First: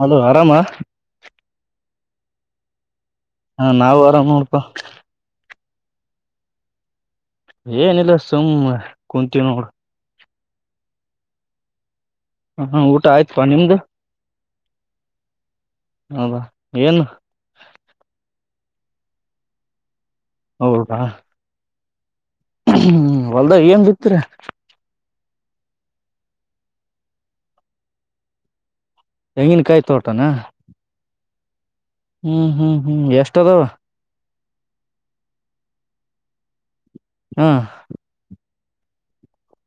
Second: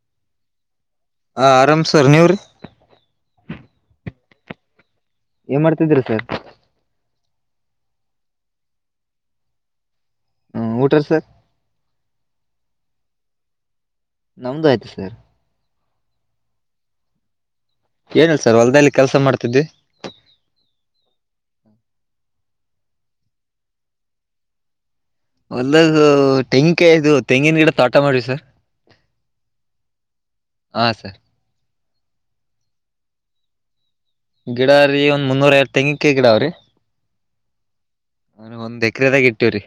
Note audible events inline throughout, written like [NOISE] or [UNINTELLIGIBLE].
Hello ಆರಾಮ ಹ ಆರಾಮ್ ಸರ್ ನೀವ ರೀ ಹಾ ನಾವು ಆರಾಮ್ ನೋಡಪ್ಪ ಏನ್ ಮಾಡ್ತಿದ್ರಿ ಸರ್ ಏನಿಲ್ಲ ಸುಮ್ಮ್ ಕುಂತೀವಿ ನೋಡ ಹ್ಮ್ ಊಟಾರ ಸರ್ ಹಾ ಊಟ ಆಯ್ತಪಾ ನಿಮ್ದು ನಮ್ದು ಆಯ್ತು ಸರ್ ಹೌದಾ ಏನು ಏನಲ್ ಸರ್ ಹೊಲ್ದಲ್ಲಿ ಕೆಲಸ ಮಾಡ್ತಿದ್ದಿ ಹೌದಾ ಹ್ಮ್ ಹೊಲ್ದ ಏನ್ ಬಿತ್ತ ರಾ ಒಂದದು ತೆಂಗಕಾಯಿ ಇದು ತೆಂಗಿನ ಗಿಡ ತೋಟ ಮಾಡಿವ ಸರ್ ಹೆಂಗಿನಕಾಯಿ ತೋಟನಾ ಹಾ ಸರ್ ಹ್ಮ್ ಹ್ಮ್ ಹ್ಮ್ ಎಷ್ಟ ಅದಾವ ಗಿಡ ರೀ ಒಂದ ಮುನ್ನೂರ ಐವತ್ ತೆಂಗಿನಕಾಯಿ ಗಿಡಾವ್ರೀ ಹ್ಮ ನ ಒಂದ್ ಎಕರೆದಾಗ ಇಟ್ಟೀವ್ರೀ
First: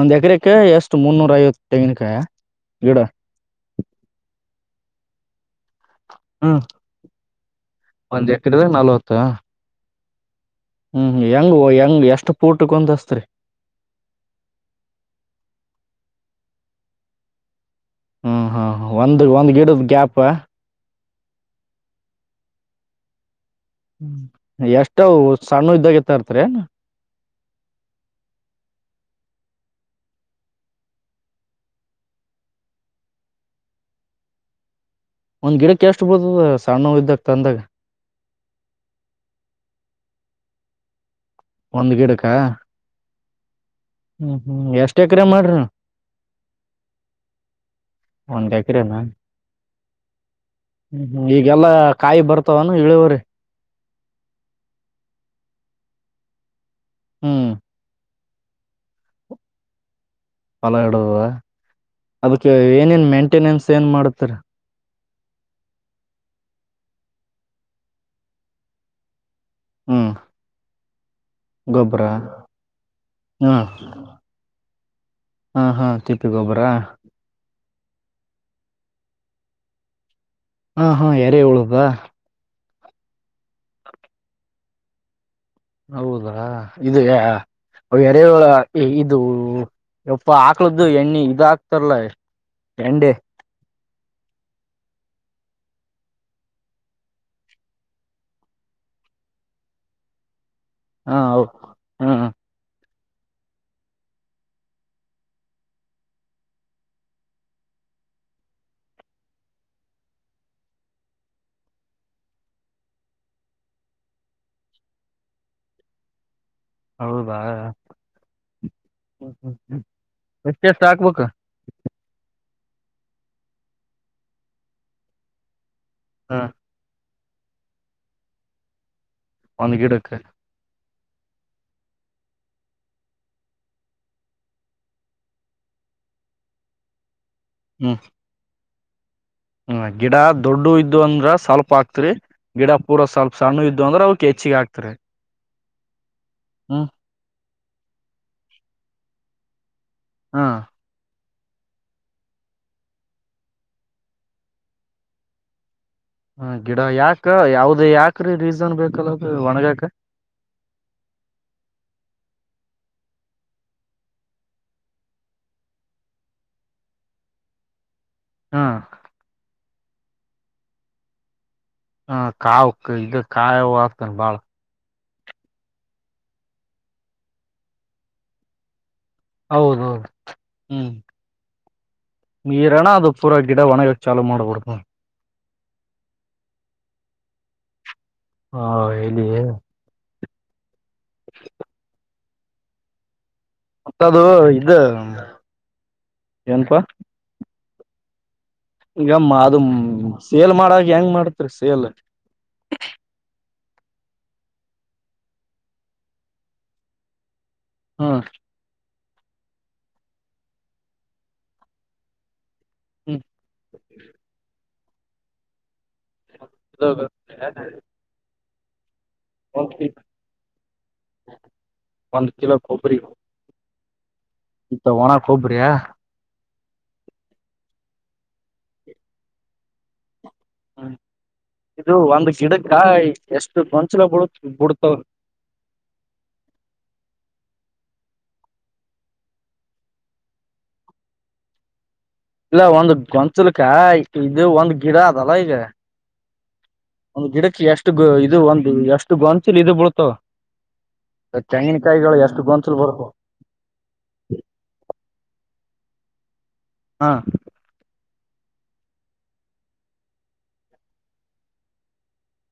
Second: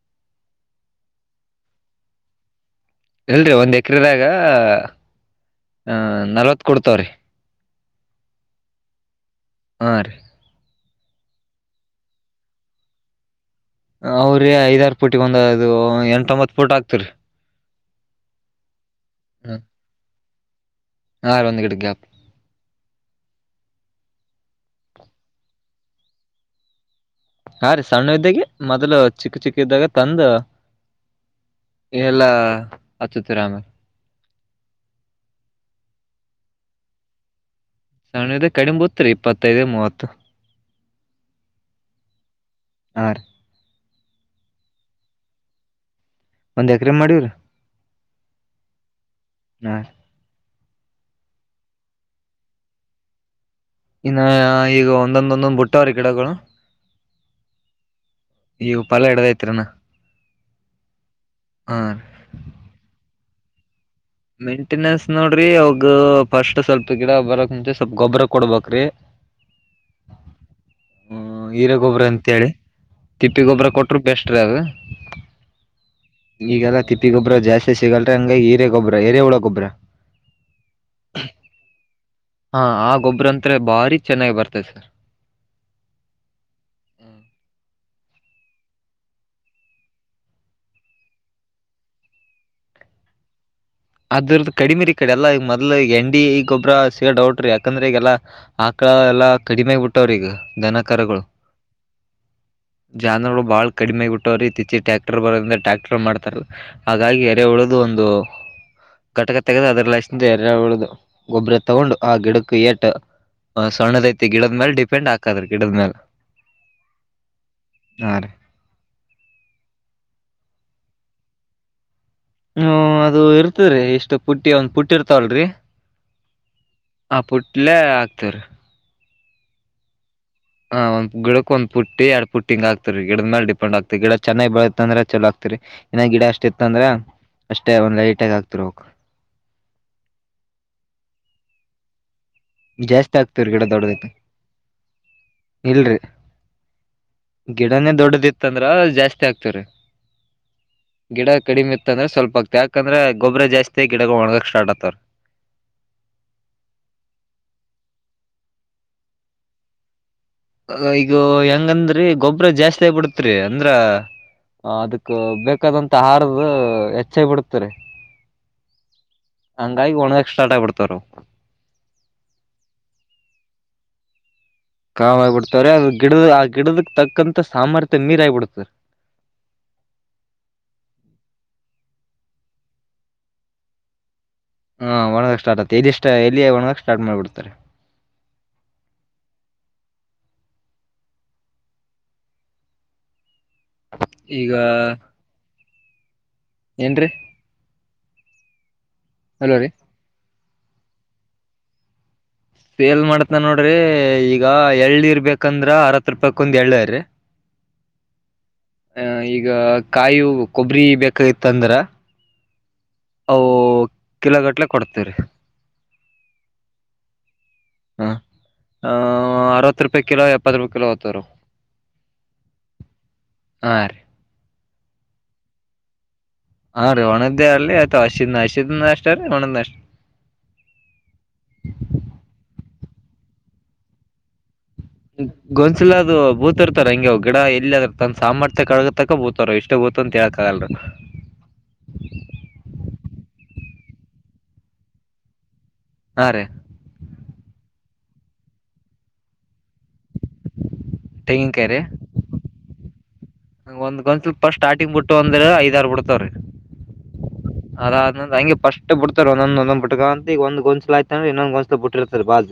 ಒಂದ್ ಎಕರೆಕ ಎಷ್ಟು ಮುನ್ನೂರ ಐವತ್ತು ತೆಂಗಿನಕಾಯ ಗಿಡಾ ಎಲ್ರಿ ಒಂದ್ ಎಕ್ರದಾಗ ಹ ಹ್ಮ್ ನಲ್ವತ್ ಕೊಡ್ತಾವ್ರೀ ಒಂದ್ ಎಕರೆದಾಗ ನಲ್ವತ್ತ ಹಾ ರೀ ಹ್ಮ್ ಹೆಂಗ ಹೆಂಗ ಎಷ್ಟು ಪೋರ್ಟ ಕೊಂದಸ್ತ್ರಿ ಅವ್ರೀ ಐದಾರು ಪುಟಿಿಗೆ ಒಂದ ಅದು ಎಂಟೊಂಬತ್ತು ಪೋಟ ಆಾಕ್ತರಿ ಹ್ಮ್ ಹಾ ಒಂದು ಒಂದು ಗಿಡದ ಗ್ಯಾಪ ಹಾ ರಿ ಒಂದ್ ಗಿಡದ ಗ್ಯಾಪ್ ಹ್ಮ ಎಷ್ಟಾವ ಸಣ್ಣ ಎತ್ತಗತೀರ ಹಾ ರೀ ಸಣ್ಣ ಇದ್ದಾಗ ಮೊದಲು ಚಿಕ್ಕ ಚಿಕ್ಕ ಇದ್ದಾಗ ತಂದು ಎಲ್ಲಾ ಅಚ್ಚತಿರಾಮೇ ಒಂದ್ ಗಿಡಕ್ಕೆ ಎಷ್ಟು ಬೀಳ್ತಾದ ಸಣ್ಣೋವು ಇದ್ದಾಗ ತಂದಾಗ ಸಣದ ಕಡಿಮೆ ಬತ್ರಿ ಇಪ್ಪತ್ತೈದು ಮೂವತ್ತು ಒಂದ್ ಗಿಡಕ ಹಾ ರೀ ಹ್ಮ ಹ್ಮ್ ಎಷ್ಟ್ ಎಕರೆ ಮಾಡ್ರಿ ಒಂದ್ ಎಕರೆ ಮಾಡಿವ್ರಿ ಒಂದ್ ಎಕ್ರೆನ ಹಾ ಹ್ಮ್ ಈಗೆಲ್ಲಾ ಕಾಯಿ ಬರ್ತಾವನು ಇಳವರಿ ಇನ್ನು ಈಗ ಒಂದೊಂದ ಒಂದೊಂದ್ ಬುಟ್ಟವ್ರೀ ಗಿಡಗಳು ಹ್ಮ್ ಈವು ಪಲಾ ಹಿಡದೈತ್ ರಿ ಇನ್ನ ಫಲ ಹಿಡದದ ಅದಕ್ಕೆ ಏನೇನ್ ಮೇಂಟೆನೆನ್ಸ್ ಏನ್ ಮಾಡತರಿ ಮೇಂಟೆನೆನ್ಸ್ ನೋಡ್ರಿ ಅವಾಗ ಫಸ್ಟ್ ಸ್ವಲ್ಪ ಗಿಡ ಬರಕ್ ಮುಂಚೆ ಸ್ವಲ್ಪ ಗೊಬ್ಬರ ಕೊಡ್ಬೇಕ್ರಿ ಹ್ಮ್ ಹ್ಮ ಹೀರ ಗೊಬ್ಬ್ರ ಗೊಬ್ಬರ ಅಂತೇಳಿ ತಿಪ್ಪಿ ಹ್ಮ ಗೊಬ್ಬರ ಕೊಟ್ಟ್ರ ಬೆಸ್ಟ್ ರೀ ಅದ ಹಾ ಹಾ ತಿಪ್ಪೇ ಗೊಬ್ಬರಾ ತಿಪ್ಪೆ ಗೊಬ್ಬ್ರ ಜಾಸ್ತಿ ಸಿಗಲ್ರ ಹಂಗಾಗಿ ಹೀರೇ ಗೊಬ್ರ ಹೆರೆೇುಹುಳ ಗೊಬ್ಬ್ರ ಹಾ ಹಾ ಏರೆ ಹುಳದ ಹಾ ಆ ಗೊಬ್ಬ್ರ ಅಂತಾರೆ ಭಾರಿ ಚೆನ್ನಾಗಿ ಬರ್ತದೆ ಸರ್ ಹೌದಾ ಇದೆಯ ಅ ಎರಳ ಇದು ಯಪ್ಪ ಹಾಕ್ಳ್ದು ಎಣ್ಣೆ ಇದ ಹಾಕ್ತಾರಲ್ಲ ಎಂಡೆ ಅದ್ರದ್ದ ಕಡಿಮೆ ರಿ ಈ ಕಡೆ ಎಲ್ಲ ಈ ಮೊದ್ಲ್ ಎಂಡಿ ಈ ಗೊಬ್ಬ್ರ ಸಿಗದ್ ಡೌಟ್ರಿ ಯಾಕಂದ್ರೆ ಈಗೆಲ್ಲಾ ಆಕಳ ಎಲ್ಲಾ ಕಡಿಮೆ ಆಾಗಬಿಟ್ಟವ್ರ ಈಗ ದನಕರಗಳು ಹಾಂ ಜಾನರುಗಳು ಬಾಳ ಕಡಿಮೆಗಿ ಬಿಟ್ಟವ್ರು ಇತ್ತೀಚೆ ಟ್ಯಾಕ್ಟರ್ ಬರೋದ್ರ ಟ್ಯಾಕ್ಟರ್ ಮಾಡ್ತಾರೆ ಹಾಗಾಗಿ ಎರೆ ಉಳದು ಒಂದು ಘಟಕ ತೆಗೆದು ಅದ್ರ ಲಷ್ಟಿಂದ ಎರಡು ಉಳ್ದು ಗೊಬ್ರ ತಗೊಂಡು ಆ ಗಿಡಕ್ಕ ಏಟ್ಟು ಸಣ್ಣದ ಐತಿ ಗಿಡದ ಮೇಲೆ ಡಿಪೆಂಡ್ ಅಕದ್ರಿ ಗಿಡದ ಮೇಲೆ ಹೌದಾ ಹಾ ರೀ ಎಷ್ಟು ಎಷ್ಟ ಹಾಕ್ಬೇಕು ಹ್ಮ ಅದು ಇರ್ತರಿ ಇಷ್ಟು ಪುಟ್ಟಿ ಒಂದ್ ಪುಟ್ಟಿ ಇರ್ತಾವಲ್ರರಿ ಹಾ ಆ ಪುಟ್ಲೆೇ ಆಕ್ತಿವ್ ರೀ ಒಂದು ಗಿಡಕ್ಕೆ ಹ ಒ ಗಿಡಕ್ ಒಂದ ಪುಟ್ಟಿ ಎರಡ್ ಪುಟ್ಟಿ ಹಿಂಗ್ ಆಗತಿವ್ರಿ ಗಿಡದ ಮೇಲ್ ಡಿಪೆಂಡ್ ಆಗ್ತಿ ಗಿಡ ಚೆನ್ನಾಗಿ ಬೆಳೆತ್ ಅಂದ್ರ ಚಲೋ ಆಕ್ತಿವ್ರಿ ಏ ಗಿಡ ಅಷ್ಟ ಇತ್ತ ಅಂದ್ರೆ ಅಷ್ಟೇ ಹ್ಮ್ ಒಂದ್ ಲೈಟ್ ಆಗ್ತಿರ್ ಬೇಕು ಹ್ಮ ಗಿಡ ದೊಡ್ಡ ಇದ್ದು ಅಂದ್ರ ಸ್ವಲ್ಪ ಅಕ್ತಿರಿ ಗಿಡ ಪೂರ ಜಾಸ್ತಿ ಸ್ವಲ್ಪ ಆಗ್ತವ್ರಿ ಸಣ್ಣ ಗಿಡ ಇದ್ದ ಅಂದ್ರೆ ದೊಡ್ಡದೈತಿ ಅವ್ ಹೆಚ್ಚಿಗೆ ಹಾಕ್ತಾರೆ ಇಲ್ರಿ ಹ್ಮ ಗಿಡನೇ ದೊಡ್ಡದ ಇತ್ತ ಅಂದ್ರ ಜಾಸ್ತಿ ಆಗ್ತವ್ರರಿ ಹಾ ಗಿಡ ಕಡಿಮ ಇತ್ತ ಅಂದ್ರ ಸ್ವಲ್ಪ ಆಗ್ತ ಯಾಕಂದ್ರ ಗೊಬ್ಬರ ಜಾಸ್ತಿ ಗಿಡಗ ಒಣಗಾಕ್ ಸ್ಟಾರ್ಟ್ ಆತವ್ ಹ ಗಿಡ ಯಾಕ ಯಾವ್ದ ಯಾಕ್ರೀ ರೀಸನ್ ಬೇಕಲ್ಲ ಒಣಗಾಕ ಈಗ ಹೆಂಗಂದ್ರಿ ಗೊಬ್ಬ್ರ ಜಾಸ್ತಿ ಆಗ್ ಬಿಡತ್ರಿ ಅಂದ್ರ ಅದಕ್ ಬೇಕಾದಂತ ಆಹಾರದ ಹೆಚ್ಚಾಗಿ ಬಿಡ್ತಾರೆ ಹಾಂ ಹಂಗಾಗಿ ಒಣಗಾಕ್ ಸ್ಟಾರ್ಟ್ ಆಗ್ ಬಿಡ್ತಾರರು ಹ ಕಾವಕ್ ಇದ ಕಾಯ ಹತನ್ ಬಾಳ ಕಾಮ್ ಆಗಿಬಿಡ್ತವ್ರೀ ಅದು ಗಿಡದ ಆ ಗಿಡದಕ್ ತಕ್ಕಂತ ಸಾಮರ್ಥ್ಯ ನೀರ್ ಆಗಿಬಿಡತರಿ ಹೌದೌದು ಹ್ಮ್ ನೀರೋಣ ಅದು ಪೂರ ಗಿಡ ಒಣಗೋಗ ಚಾ ಮಾಡ್ಬಹ್ದದು ಹಾ ಒಣ್ ಗಕ್ಕೆ ಸ್ಟಾರ್ಟ್ ಆ್ತ ಎಲ್ಲಿಷ್ಟ ಎಲ್ಲಿ ಒಣಗಕ್ಕೆ ಸ್ಟಾರ್ಟ್ ಮಾಡ್ಬಡ್ತಾರೆ ಹಾ ಹೇಳಿ ಮತ್ತದು ಈಗ ಇದ ಏನಪಾ ಏನ್ರೀ ಈಗಮ್ಮ ಹಲೋ ಅದು ರೀ ಸೇಲ್ ಮಾಡಾಗ ಹೆಂಗ್ ಮಾಡತ್ರಿ ಸೇಲ್ ಸೇಲ್ ಮಾಡತ ನೋಡ್ರಿ ಈಗ ಎಳ್ಳನಿರ್ ಇರ್ಬೇಕಂದ್ರ ಅರತ್ ರೂಪಾಯಕ್ ಒಂದ್ ಎಳ್ಳ್ರರಿ ಹಾ ಆ ಈಗ ಕಾಯು ಕೊಬ್ಬರಿ ಬೇಕಾಗಿತ್ತ ಅಂದ್ರ ಅವು ಕಿಲೋ ಗಟ್ಲೆ ಕೊಡ್ತೇವ್ರಿ [UNINTELLIGIBLE] [INAUDIBLE] ಹಾ ಹ ಅರವತ್ತು ರೂಪಾಯಿ ಕಿಲೋ ಎಪ್ಪತ್ತು ರೂಪಾಯಿ ಕಿಲೋ ಹೊತಾರ ಒಂದ್ ಕಿಲೋ ಹಾ ರೀ ಇತ್ತ ಒಣ ಕೊಬ್ರಿಯ ಹಾ ರೀ ಒಣದ್ದೇ ಅ ಆಯ್ತ ಹಸಿ ಹಸಿದ ಅಷ್ಟ ರೀ ಒಣದ್ ಅಷ್ಟ ಹ್ಮ್ ಇದು ಒಂದ್ ಗಿಡಕಾಯಿ ಎಷ್ಟು ಗೊಂಚಲ ಬಿಡ ಬಿಡ್ತವ ಗೊನ್ಸಿಲ ಅದು ಬೂತ ಇರ್ತಾರ ಹಂಗೆ ಗಿಡ ಎಲ್ಲಿ ಅದ ತಂದ ಸಾಮಥ್ಯ ಕಳಗತಕ್ಕ ಬೂತ ಇಷ್ಟ ಗೊತ್ತು ಅಂತ ಹೇಕ್ ಆಗಲ್ಲ ಇಲ್ಲ ಒಂದು ಗೊಂಚಲ್ಕ ಇದು ಒಂದ್ ಗಿಡ ಅದಲ್ಲ ಈಗ ಹಾ ರೀ ಒಂದು ಗಿಡಕ್ಕೆ ಎಷ್ಟು ಗ ಇದು ಒಂದು ಎಷ್ಟು ಗೊಂಚಲ್ ಇದು ಬಳ್ತಾವ ತೆಂಗಿನಕಾಯಿ ತೆಂಗಿನಕಾಯಿಗಳು ಎಷ್ಟು ಗೊಂಚಲ್ ಬರ್ಬೇಕ ಹಂಗ ಒಂದ ಗೊಂಚಲು ಫಸ್ಟ್ ಬಿಟ್ಟು ಒಂದ್ರ ಐದಾರ್ರು ಬಿಡ್ತವ್ರೀ ಹಾ ಅರಂದ ಹಂಗೆ ಪಸ್ಟ್ ಬಿಡ್ತಾರೆ ಒಂದೊ ಬಿಟ್ಕ ಅಂತ ಈಗ ಒಂದು ಗೊಂದಸಲ ಆಯ್ತಂದ್ರ ಇನ್ನೊ ಗಸಲು ಬಿಟ್ಟಿರ್ತಾರೆ ಬಾಲ್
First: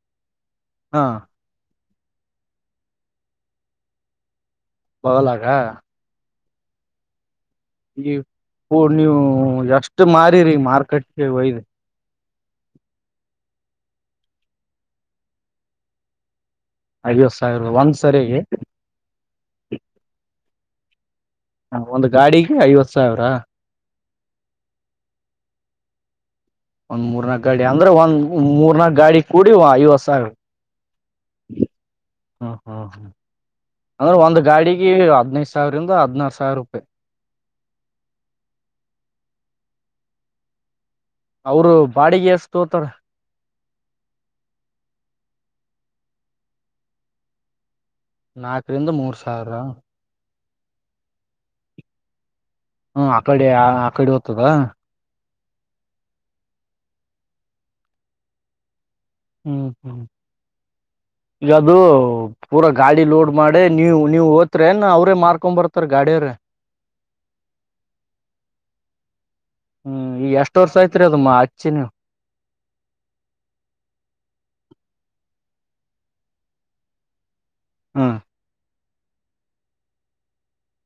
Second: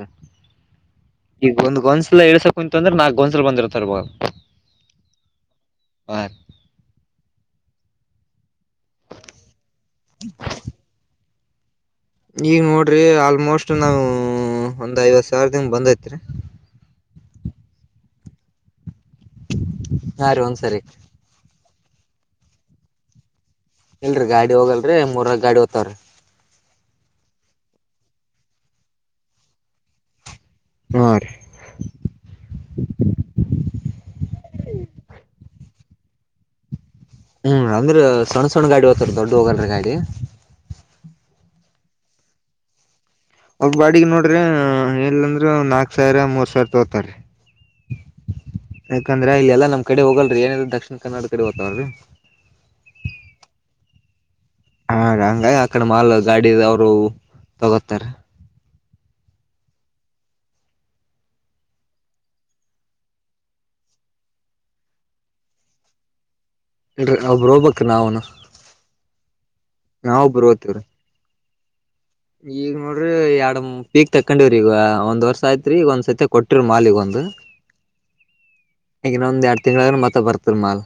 ಹಾ ಈಗ ಒಂದ್ ಗೊಂಚಲು ಎಳ್ಸಕಕ್ ಕುಂತಂದ್ರೆ ನಾಕ್ ಗೊಂಚಲು ಬಂದಿರ್ತಾರ ಬಾಗ ಬದಲಾಗ ಹ ಈ ಹ ನೀವು ಎಷ್ಟು ಮಾರಿರಿ ಮಾರ್ಕೆಟ್ಗೆ ಒಯ್ದ ಈಗ್ ನೋಡ್ರಿ ಆಲ್ಮೋಸ್ಟ್ ನಾವು ಒಂದ್ ಐವತ್ ಸಾವಿರದಂಗ ಬಂದೈತ್ರಿ ಐವತ್ತು ಸಾವಿರ ಒಂದ್ ಸರಿಗೆ ಹಾ ರೀ ಒಂದ್ಸರಿ ಹ ಒಂದ್ ಗಾಡಿಗೆ ಐವತ್ ಸಾವಿರ ಇಲ್ರಿ ಗಾಡಿ ಹೋಗಲ್ರಿ ಮೂರ್ನಾಲ್ಕು ಗಾಡಿ ಹೋತಾವ್ರಿ ಒಂದ್ ಮೂರ್ನಾಲ್ಕು ಗಾಡಿ ಅಂದ್ರೆ ಒಂದ್ ಮೂರ್ನಾಕ್ ಗಾಡಿ ಕೂಡಿ ಐವತ್ ಸಾವಿರ ಹಾ ರೀ ಹ ಹಾ ಹಾ ಅಂದ್ರೆ ಒಂದ್ ಗಾಡಿಗೆ ಹದಿನೈದು ಸಾವಿರಿಂದ ಹದ್ನಾರು ಸಾವಿರ ರೂಪಾಯಿ ಹ್ಮ್ ಅಂದ್ರೆ ಸಣ್ಣ ಸಣ್ಣ ಗಾಡಿ ಹೋಗ್ತ ದೊಡ್ಡ ಹೋಗಲ್ರರಿ ಗಾಡಿ ಅವರು ಬಾಡಿಗೆ ಎಷ್ಟ ತೋತಾರ ಒಂದ ಬಾಡಿಗೆ ನೋಡ್ರಿ ಎಲ್ಲ ಅಂದ್ರ ನಾಕ್ ಸಾವಿರ ಮೂರ್ ಸಾವಿರ ತಗೋತಾರ ನಾಕರಿಂದ ಮೂರ್ ಯಾಕಂದ್ರ ಸಾವಿರ ಇಲ್ಲ ಎಲ್ಲಾ ನಮ್ ಕಡೆ ಹೋಗಲ್ರಿ ಏನಿದ್ರ ದಕ್ಷಿಣ ಕನ್ನಡ ಕಡೆ ಹೋಗ್ತವಲ್ ರೀ ಹ್ಮ ಆ ಕಡೆ ಆ ಆ ಕಡೆ ಹೋದ್ತದ ಹ ಹಂಗ ಆಕಡೆ ಮಾಲ್ ಗಾಡಿ ಅವರು ತಗೋತಾರೆ ಹ್ಮ್ ಹ್ಮ್ ಇಲ್ಲಾ ಬ್ರೋ ಪೂರಾ ಗಾಡಿ ಲೋಡ್ ಮಾಡಿ ನೀವು ನೀವ್ ಓತರೇನ್ ಅವ್ರೇ ಮಾರ್ಕೊ ಬರ್ತಾರ ಗಾಡಿಯರ ಒಬ್ಬ್ರೊಬ್ಬಕ್ ನಾವುನು ಹ್ಮ್ ನಾವ್ ಈ ಒಬ್ರು ಎಷ್ಟ್ ವರ್ಷ ಹೋಗ್ತಿವ್ರಿ ಆಯಐತ್ರಿ ಅದು ಅಚ್ಚಿ ನೀವು ಈಗ ನೋಡ್ರಿ ಎರಡ ಪೀಕ್ ತಕೊಂಡಿವ್ರಿ ಈಗ ಒಂದ್ ವರ್ಷ ಆಯ್ತ್ರಿ ಈಗ ಒಂದ್ ಸತಿ ಕೊಟ್ಟಿರ ಮಾಲ್ ಈಗ ಒಂದು ಹಾಂ ಈಗನ್ನ ಒಂದ ಎರಡು ತಿಂಳಗ ಮತ್ತ ಬರ್ತರ್ ಮಾಲ್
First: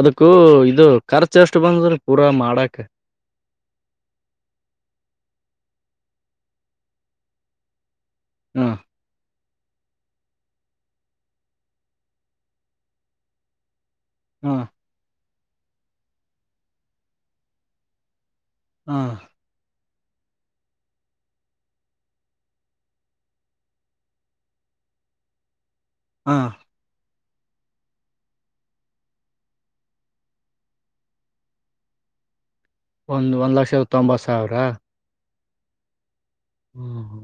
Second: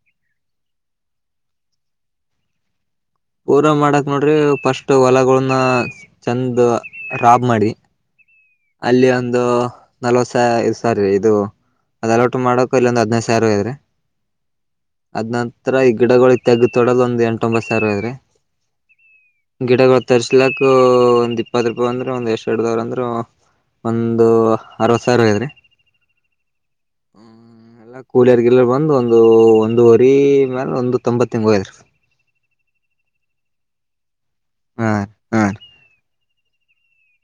ಅದಕ್ಕೂ ಇದು ಖರ್ಚು ಎಷ್ಟು ಬಂದ್ರಿ ಪೂರಾ ಮಾಡಕ್ ಪೂರಾ ಮಾಡಕ್ ನೋಡ್ರಿ ಫಸ್ಟ್ ಹೊಲಗಳನ್ನ ಚೆಂದ ರಾಬ್ ಮಾಡಿ ಹಾಂ ಅಲ್ಲಿ ಒಂದು ನಲ್ವತ್ ಸ ಸಾರಿ ಇದು ಅದ ಅಲೋಟ್ ಮಾಡಕ್ ಇಲ್ಲಿ ಒಂದ್ ಹದಿನೈ ಸಾವರ ಹೋಗದ್ರರಿ ಹಾ ಅದ್ ನಂತರ ಈ ಗಿಡಗಳ ತೆಗ ತೊಡೋದ ಒಂದ್ ಎಂಟ ಒಂಬತ್ತು ಸಾವಿರ ಹೋಗದ್ರೀ ಹಾ ಗಿಡಗಳು ತರ್ರಿಸಲಕ್ ಒಂದ್ ಇಪ್ಪತ್ತು ರೂಪಾಯಿ ಅಂದ್ರೆಂದ ಎಷ್ಟ್ ಎರಡ ದಾವರ ಅಂದ್ರೆ ಒಂದು ಅರವತ್ ಸಾವಿರ ಹೋಗದ್ರಿ ಹಾಂ ಹ್ಮ ಎಲ್ಲ ಕೂಲಿಯರ್ಗಲ್ಲ ಬಂದ ಒಂದು ಒಂದುವರಿ ಮ್ಯಾಲ ಒಂದು ತೊಂಬತ್ಂಗ್ ಹೋಗದರೀ ಒಂದು ಒಂದು ಲಕ್ಷದ ತೊಂಬತ್ತು ಸಾವಿರ ಹಾರಿ ಹಾರಿ ಹ್ಮ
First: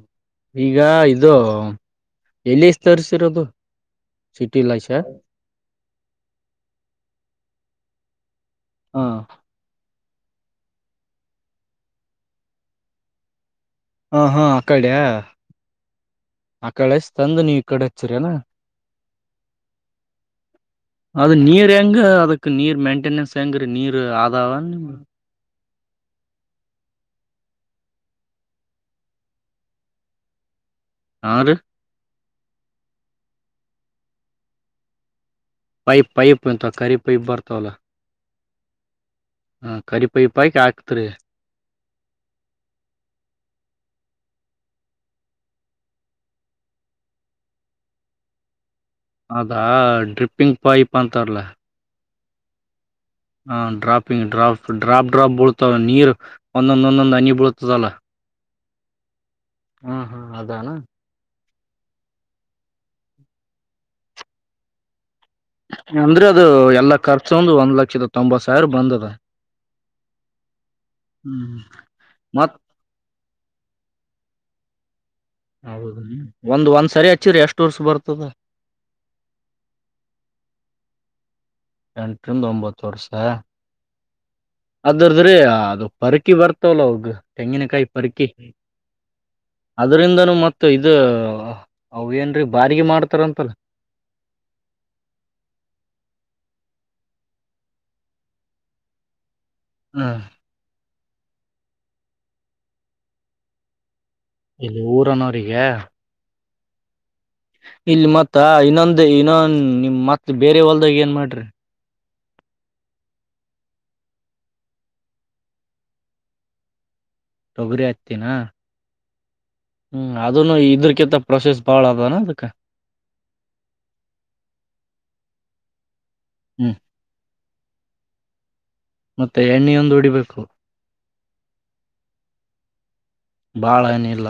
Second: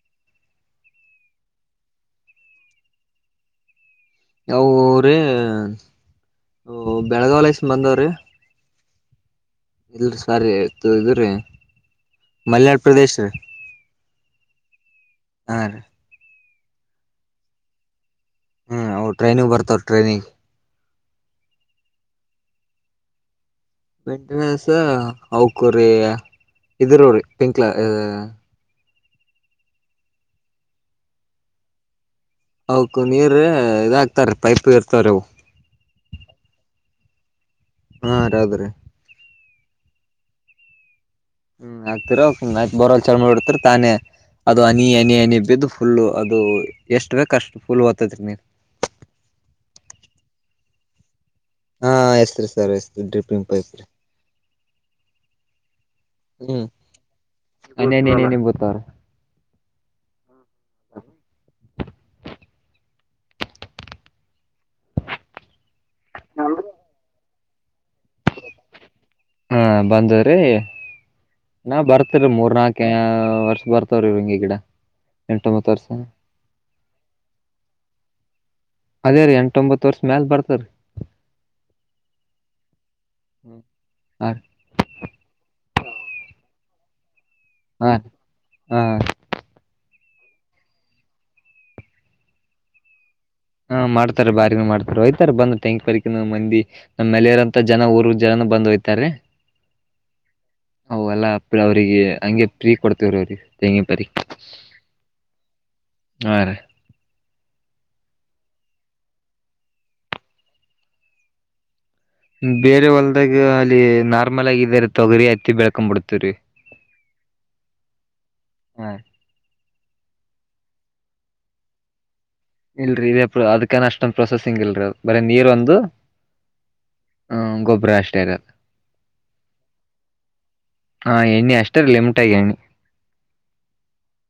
ಈಗ ಇದು ಎಲ್ಲಿಷ್ಟ ತರಿಸಿರೋದು ಯವುರೀ ಬೆಳಗಾವಳಸ್ ಬಂದವ್ರೀ ಹಾ ಇಲ್ ಸಾರಿ ಇ್ರ ಮಲ್ಯನಾಡ ಪ್ರದೇಶ ಹ ಹಾ ಆ ಕಡೆ ಹಾ ರೀ ಆ ಕಡೆ ಅಷ್ಟ ತಂದು ನೀವ್ ಈ ಕಡೆ ಹಚ್ಚರಿ ಅನಾ ಹ್ಮ್ ಅವರ ಟ್ರೈನಿಗಿ ಬರ್ತವ ಟ್ರೈನಿಗಿ ಅದ ನೀರ್ ಹೆಂಗ ಅದಕ್ ನೀರ್ ಮೇಂಟೆನೆನ್ಸ್ ಹೆಂಗ ರೀ ನೀರ್ ಆದಾವ ನಿಮ ಅವ ಔಕ್ರೀ ಇದಿರ ರೀ ಪಿಂಕ್ಲ ಹಾರಿ ಅಕು ನೀರ್ ಇದಾಗಕ್ತಾರ ಪೈಪ್ ಇರ್ತಾರ ಅವು ಪೈಪ್ ಪೈಪ್ ಎಂತ ಖರಿ ಪೈಪ್ ಬರ್ತಾವಲ್ಲ ಹಾ [UNINTELLIGIBLE] ಹಾ, ಕರಿ ಪೈಪ್ ಹಾಕಿ ಹಾಕುತ್ತೀರಿ. ಹ್ಮ್ ಹ ಆಗ್ತೀರ ಬೋರವೆಲ್ ಚೋಲ ಮಾಡಿಬಿಡ್ತಿರಿ ತಾನೇ ಅದು ಹನಿ, ಹನಿ, ಹನಿ ಹನಿ ಬಿದ್ದು ಫುಲ್ ಅದು ಎಷ್ಟು ಬೇಕ ಅಷ್ಟು ಫುಲ್ ಒತ್ತೈತಿರಿನೀರ್ ಅದಾ ಡ್ರಿಪ್ಪಿಂಗ್ ಪೈಪ್ ಅಂತಾರಲ್ಲ ಹಾ [UNINTELLIGIBLE] [INAUDIBLE] ಹಾ, ಪೈಪ್ ರೀ ಡ್ರಾಪಿಂಗ್ ಡ್ರಾಪ್, ಡ್ರಾಪ್ ಡ್ರಾಪ್ ಬಿಳತದ ನೀರು ಒಂದೊಂದ ಒಂದೊಂದಂದು ಹನಿ ಬೀಳತದಲ್ಲ. ನಿನೇಬುತರ [UNINTELLIGIBLE] ಹ್ಮ, ಹಾ ಅದಲ್ಲಾ ಅಂದ್ರೆ ಅದು ಎಲ್ಲಾ ಖರ್ಚ ಒಂದು ಒಂದ್ ಲಕ್ಷದ ತೊಂಬತ್ ಸಾವಿರ ಬಂದದ. ಹಾ, ಹ್ಮ್ ಬಂದದಾರಿಇನ್ನಾ ಬರ್ತರಿ ಮತ್ ಮೂರ್ನಾಲ್ಕು ಏ ವರ್ಷ ಬರ್ತಾವ್ರಿ [UNINTELLIGIBLE] ಗಿಡ ಎಂಟೊಂಬತ್ತು ವರ್ಷ ಹೌದ, ಒಂದ್ ಒಂದ ಸರಿ ಹಚ್ಚಿರ ಎಷ್ಟ್ ವರ್ಷ ಬರ್ತದ. ಅದೇ ರೀ ಎಂಟೊಂಬತ್ತು ವರ್ಷ ಮ್ಯಾಲ ಬರ್ತಾದ. ಎಂಟರಿಂದ ಒಂಬತ್ತು ವರ್ಷ ಹ್ಮ್. ಹಾ ಅದರದ್ರೀ ಅದು ಪರಕಿ ಬರ್ತವಲ್ಲ ಅದು ತೆಂಗಿನಕಾಯಿ ಹಾ ಪರಿಕಿ. ಹಾ ಅದರಿಂದನೂ ಮತ್ತ ಇದ ಅವ ಏನ್ರೀ ಬಾರಿಗೆ ಮಾಡ್ತಾರಂತಲ್ಲ. ಹಾ, ಮಾಡ್ತಾರಿ ಬಾರಿಗಿನ ಮಾಡ್ತಾರೆ. ಹೋಯ್ತಾರೆ ಬಂದು ತೆಂಗಿನ ಪರಿಕಿನು ಮಂದಿ. ನಮ್ಮಲ್ಲಿರೋಂತ ಜನ ಊರು ಜನ ಬಂದ ಒಯ್ತಾರಿ. ಹ್ಮ [INAUDIBLE] ಹ [UNINTELLIGIBLE] ಎಲ್ಲ ಅವ್ರಿಗೆ ಹಂಗೆ ಫ್ರೀ ಕೊಡ್ತೇವ್ರ ಅವ್ರಿಗೆ ತೆಂಗಿನ ಪರಿಕಿ. ಇಲ್ಲಿ ಊರನೋರಿಗ್ಯಾ ಹಾ, ರೀ ಇಲ್ಲಿ ಮತ್ತ ಇನ್ನೊಂದ ಇನ್ನೊಂದ ನಿಮ್ ಮತ್ ಬೇರೆ ಹೊಲ್ದಾಗ ಏನ್ ಮಾಡ್ರಿ ಬೇರೆ ಹೊಲ್ದಾಗ ಅಲ್ಲಿ ನಾರ್ಮಲ್ ಆಗಿದೆರಿ ತೊಗರಿ ಹತ್ತಿ ಬೆಳ್ಕೊಂ ಬಿಡ್ತೇವ್ರೀ. ತೊಗರಿ, ಹತ್ತಿನಾ ಹಾ [INAUDIBLE] ಹ್ಮ್, ಅದನು ಇದ್ರಕಿಂತ ಪ್ರೊಸೆಸ್ ಭಾಳ ಅದಾನ ಅದಕ್ಕ ಇಲ್ರರಿ ಇ ಅದಕೇನ ಅಷ್ಟೊಂದು ಪ್ರೊಸೆಸಿಂಗ್ ಇಲ್ರಿ ಅದಕಬರೀ ನೀರ್ ಒಂದು ಹ್ಮ್, ಹಾ, ಗೊಬ್ಬರ ಅಷ್ಟೇ ಇದೆ. ಮತ್ತೆ ಎಣ್ಣೆಯೊಂದು ಒಡಿಬೇಕು. ಹಾ, ಎಣ್ಣಿ ಅಷ್ಟೆ ಲಿಮಿಟ್ ಆಗಿ. ಎಣ್ಣಿ ಬಾಳ ಏನಿಲ್ಲ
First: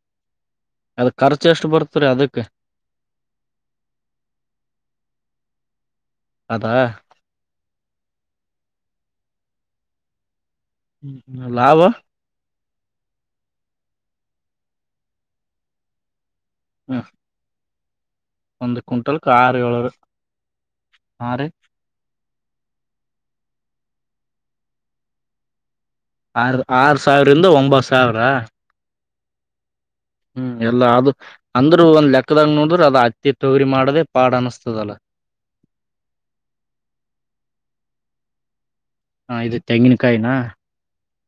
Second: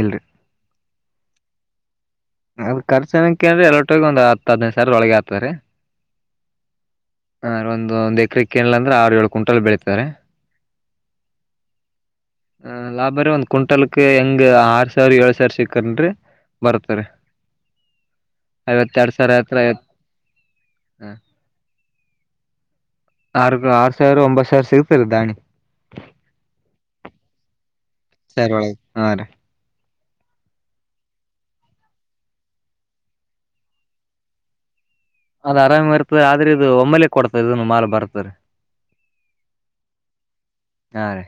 ಇಲ್ಲರಿ [INAUDIBLE] ಅದ್ ಖರ್ಚು ಎಷ್ಟ್ ಬರ್ತರಿ ಅದಕ್ಕ ಅದ್ ಖರ್ಚು ಅನ್ನೋಕೆ ಏನ್ರೀ ಎಲ್ಲೋಟ್ಟೋಗಿ, ಒಂದ ಹತ್ತು ಹದಿನೈದು ಸಾವಿರ ಒಳಗೆ ಆಗುತ್ತೇ ರಿ. ಅದಾ [INAUDIBLE] ಹಾ, ಒಂದ ಎಕರಕ ಏನಿಲ್ಲಾ ಅಂದ್ರೆ ಆರು ಏಳ್ ಕುಂಟಲ್ ಬೆಳತಾದರಿ. ಹ್ಮ್್ಮ ಲಾಭ [UNINTELLIGIBLE] ಲಾಭ ರೀ ಒಂದ್ ಕ್ವಿಂಟಲ್ಕ್ ಹೆಂಗ ಆರ್ ಸಾವಿರ ಏಳ್ ಸಾವಿರ ಸಿಕ್ಕನ್ರಿ ಬರ್ತರಿ. ಒಂದು ಕು್ಂಟಲ್ಕ ಹತ್ರ ಆರು ಏಳು ಐವತ್ ಆರ್, ಆರ್ ಸಾವಿರ ಒಂಬತ್ತು ಸಾವಿರ ಸಿಗ್ತದರಿ ದಾಣಿ. ಆರ್, ಆರು ಸಾವಿರಿಂದ ಒಂಬತ್ತು ಸಾವಿರ ಸರಿ ಒಳಗೆ ಹಾ, ರಿ ಹ್ಮ್ ಎಲ್ಲಾ ಅದು ಅಂದ್ರರು ಒಂದ್ ಲೆಕ್ಕದಾಗ ನೋಡ್ರ ಅ ಹತ್ತಿ ತೊಗರಿ ಮಾಡದೇ ಪಾಡ್ ಅನಸ್ತದಲ್ಲ ಅದ ಆರಾಮ್ ಇರ್ತದೆ ಆದ್ರೆ ಇದು ಒಮ್ಮಲೆ ಕೊಡ್ತದೆ ಇದನ್ ಮಾಲ್ ಬರ್ತದ ಹಾ ಇದು ತೆಂಗಿನಕಾಯಿನ ಹಾ ರೀ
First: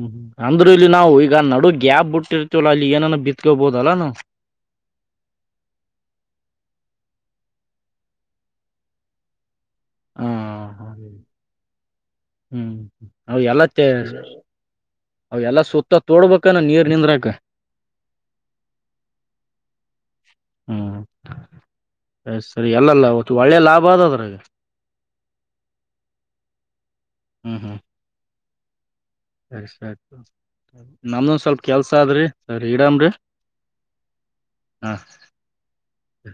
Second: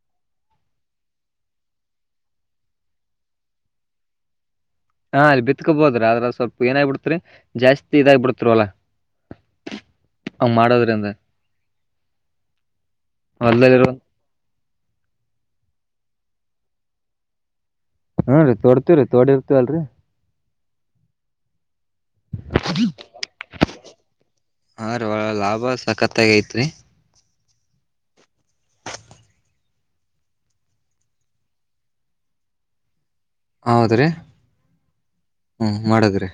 ಹ್ಮ್ ಅಂದ್ರರು ಇಲ್ಲಿ ನಾವು ಈಗ ನಡುಗ್ ಗ್ಯಾಪ್ ಬಿಟ್ಟಿರ್ತತಿವಲ್ಲ ಅಲ್ಲಿ ಏನನ ಬಿತ್ಕೊಬೋದಲ್ಲಾ ನಾವು ಹಾ ಅಲ್ಲಿ ಬಿತ್ಕೋಬೋದ್ರ ಆದ್ರ ಸ್ವಲ್ಪ ಏನಾಗ್ಬ ಬಿಡ್ತ್ರಿ ಜಾಸ್ತಿ ಇದಾಗ್ ಬಿಡ್ತತ ಹೋಲ್ಲಾ ಹ ಹಂಗ ಮಾಡೋದರಿಂದ ಹ್ಮ್ ನ ಎಲ್ಲ ಹೊಲ್ದಲ್ಲಿ ತ್ತ ಇರೋ ಅವ ಎಲ್ಲ ಸುತ್ತ ತೋಡ್ಬೇಕಲ್ನ ನೀರ್ ನಿಂದ್ರಕ ಹ್ಮನ್ ರೀ ತೋಡ್ತೀ ರೀ ತೋಡಿ ಇರ್ತವಲ್ರಿ ಹ್ಮ್ ಅ ಸರಿ ಅಲ್ಲಲ್ಲತ್ತು ಒಳ್ಳೆ ಲಾಭ ಅದ ಅದ್ರಿ ಹಾ ರೀ ಲಾಭ ಸಖತ್ತಾಗಿ ಐತ್ರಿ ಹ್ಮ್ ಹ್ಮ್ ಸರಿ ಸರಿ ನಮ್ದ ಒಂದ ಸ್ವಲ್ಪ ಕೆಲ್ಸ ಆದ್ರಿ ಸರಿ ಇಡಾಮ್ರರಿ ಹೌದ್ರೀ ಹ್ಞೂ ಮಡಗ ರೀ